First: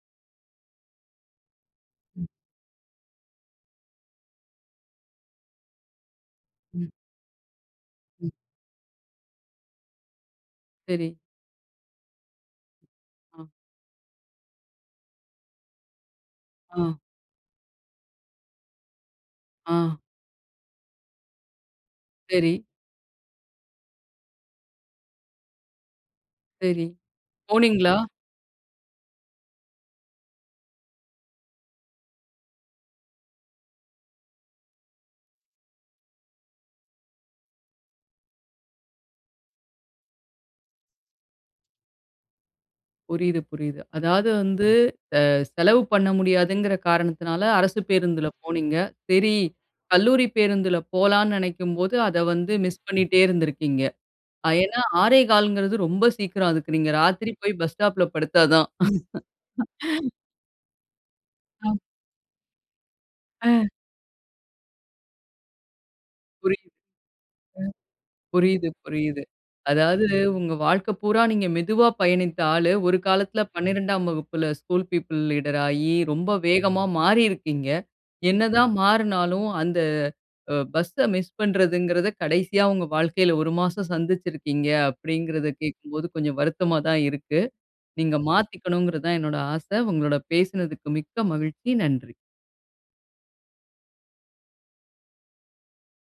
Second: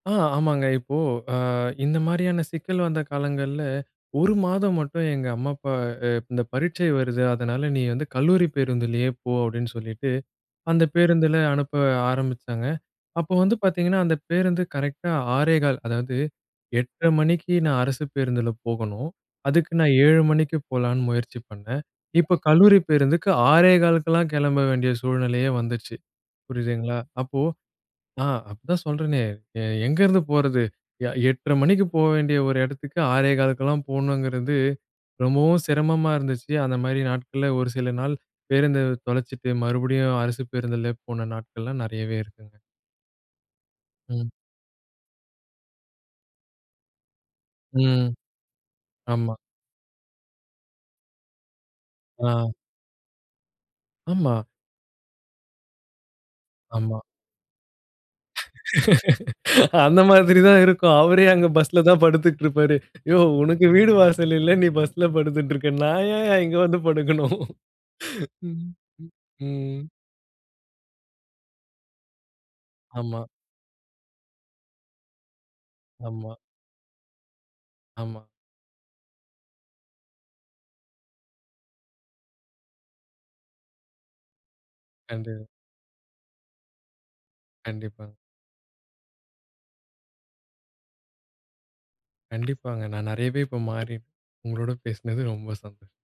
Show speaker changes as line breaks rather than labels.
ஆ, ஆமாங்க. இப்போ அ, இந்த
ம்.
மாரியான சிக்கல் வந்த காலங்கள்ல 1 மாதம் மட்டும் எங்க அம்மா, அப்பா அ, இந்த பரீட்சை
ம்.
வருது, அதனால நீ வந்து
ம்.
கல்லூரி பேருந்திலே போ அப்படின்னு சொல்லிட்டு அந்த
சரி.
பேருந்துல அனுப்ப ஆரம்பிச்சாங்க. அப்போ
ஆ.
வந்து பார்த்தீங்கன்னா, அந்த பேருந்து கரெக்ட்டா 6:15 அதாவது
ஆ.
8:30 மணிக்கு நான் அரசு பேருந்துல போகணும். அதுக்கு நான்
ஆ.
7:00 மணிக்கு போலான்னு முயற்சி பண்ணேன். இப்போ
சரி.
கல்லூரி பேருந்துக்கு 6:15க்கெல்லாம் கிளம்ப வேண்டிய சூழ்நிலையே வந்துச்சு,
சரி,
புரியுதுங்களா? அப்போ.
போனீங்களா?
ஆ, அதான் சொல்றனே எ எங்கிருந்து போறது எ 8:30 மணிக்கு போக வேண்டிய ஒரு இடத்துக்கு 6:15க்கெல்லாம் போணுங்கிறது ரொம்பவும் சிரமமா இருந்துச்சு. அந்த மாதிரி நாட்கள்ல ஒரு சில நாள் பேருந்தை தொலைச்சுட்டு மறுபடியும் அரசு பேருந்துல போன நாட்கள்லாம் நிறையவே இருக்குங்க.
புரியுது, புரியுது. அதாவது
ம்.
வந்து, அ, செலவு பண்ண முடியாதுங்கிற காரணத்தினால அரசு
ம்
பேருந்துல போனீங்க. சரி.
ஆமா.
கல்லூரி பேருந்துல போலான்னு நெனைக்கும்போது, அத
ஆ.
வந்து மிஸ் பண்ணிட்டே இருந்திருக்கீங்க.
ஆமா.
பயண 6:15ங்கறது ரொம்ப சீக்கிரம். அதுக்கு நீங்க
ஆமா.
ராத்திரி போய் பஸ் ஸ்டாப்ல படுத்தா தான்.
அந்த மாதிரி தான் இருக்கும். அவரே அங்க
ம்.
பஸ்ல தான் படுத்துட்டு இருப்பாரு. யோவ் உனக்கு
ஆ.
வீடு வாசல் இல்ல நீ பஸ்ல படுத்துட்டு இருக்க. நான் ஏன்யா இங்க
புரியுது. ம்.
வந்து படுக்கணும்? ம்.
புரியுது, புரியுது.
ம்.
அதாவது உங்க வாழ்க்க பூரா நீங்க மெதுவா பயணித்த ஆளு, ஒரு
ஆமா.
காலத்தில 12ஆம் வகுப்புல ஸ்கூல் பிப்பிள் லீடர் ஆயி ரொம்ப
ஆமா.
வேகமா மாறியிருக்கீங்க.
ஆமா.
என்னதான் மாறுனாலும், அந்த அ, பஸ்ஸை மிஸ் பண்ணுறதுங்கிறத கடைசியா உங்க வாழ்க்கையில 1 மாசம் சந்துச்சிருக்கீங்க
கண்டிப்
அப்படிங்கிறத கேக்கும்போது கொஞ்சம் வருத்தமா தான் இருக்கு.
கண்டிப்பா.
நீங்க மாத்திக்கணுங்கிறது தான் என்னோட ஆசை உங்களோட பேசுனதுக்கு மிக்க மகிழ்ச்சி. நன்றி.
கண்டிப்பாங்க. நான் நிறையவே இப்ப மாறி உங்களோடு பேசினது ரொம்ப சந்தோஷம்.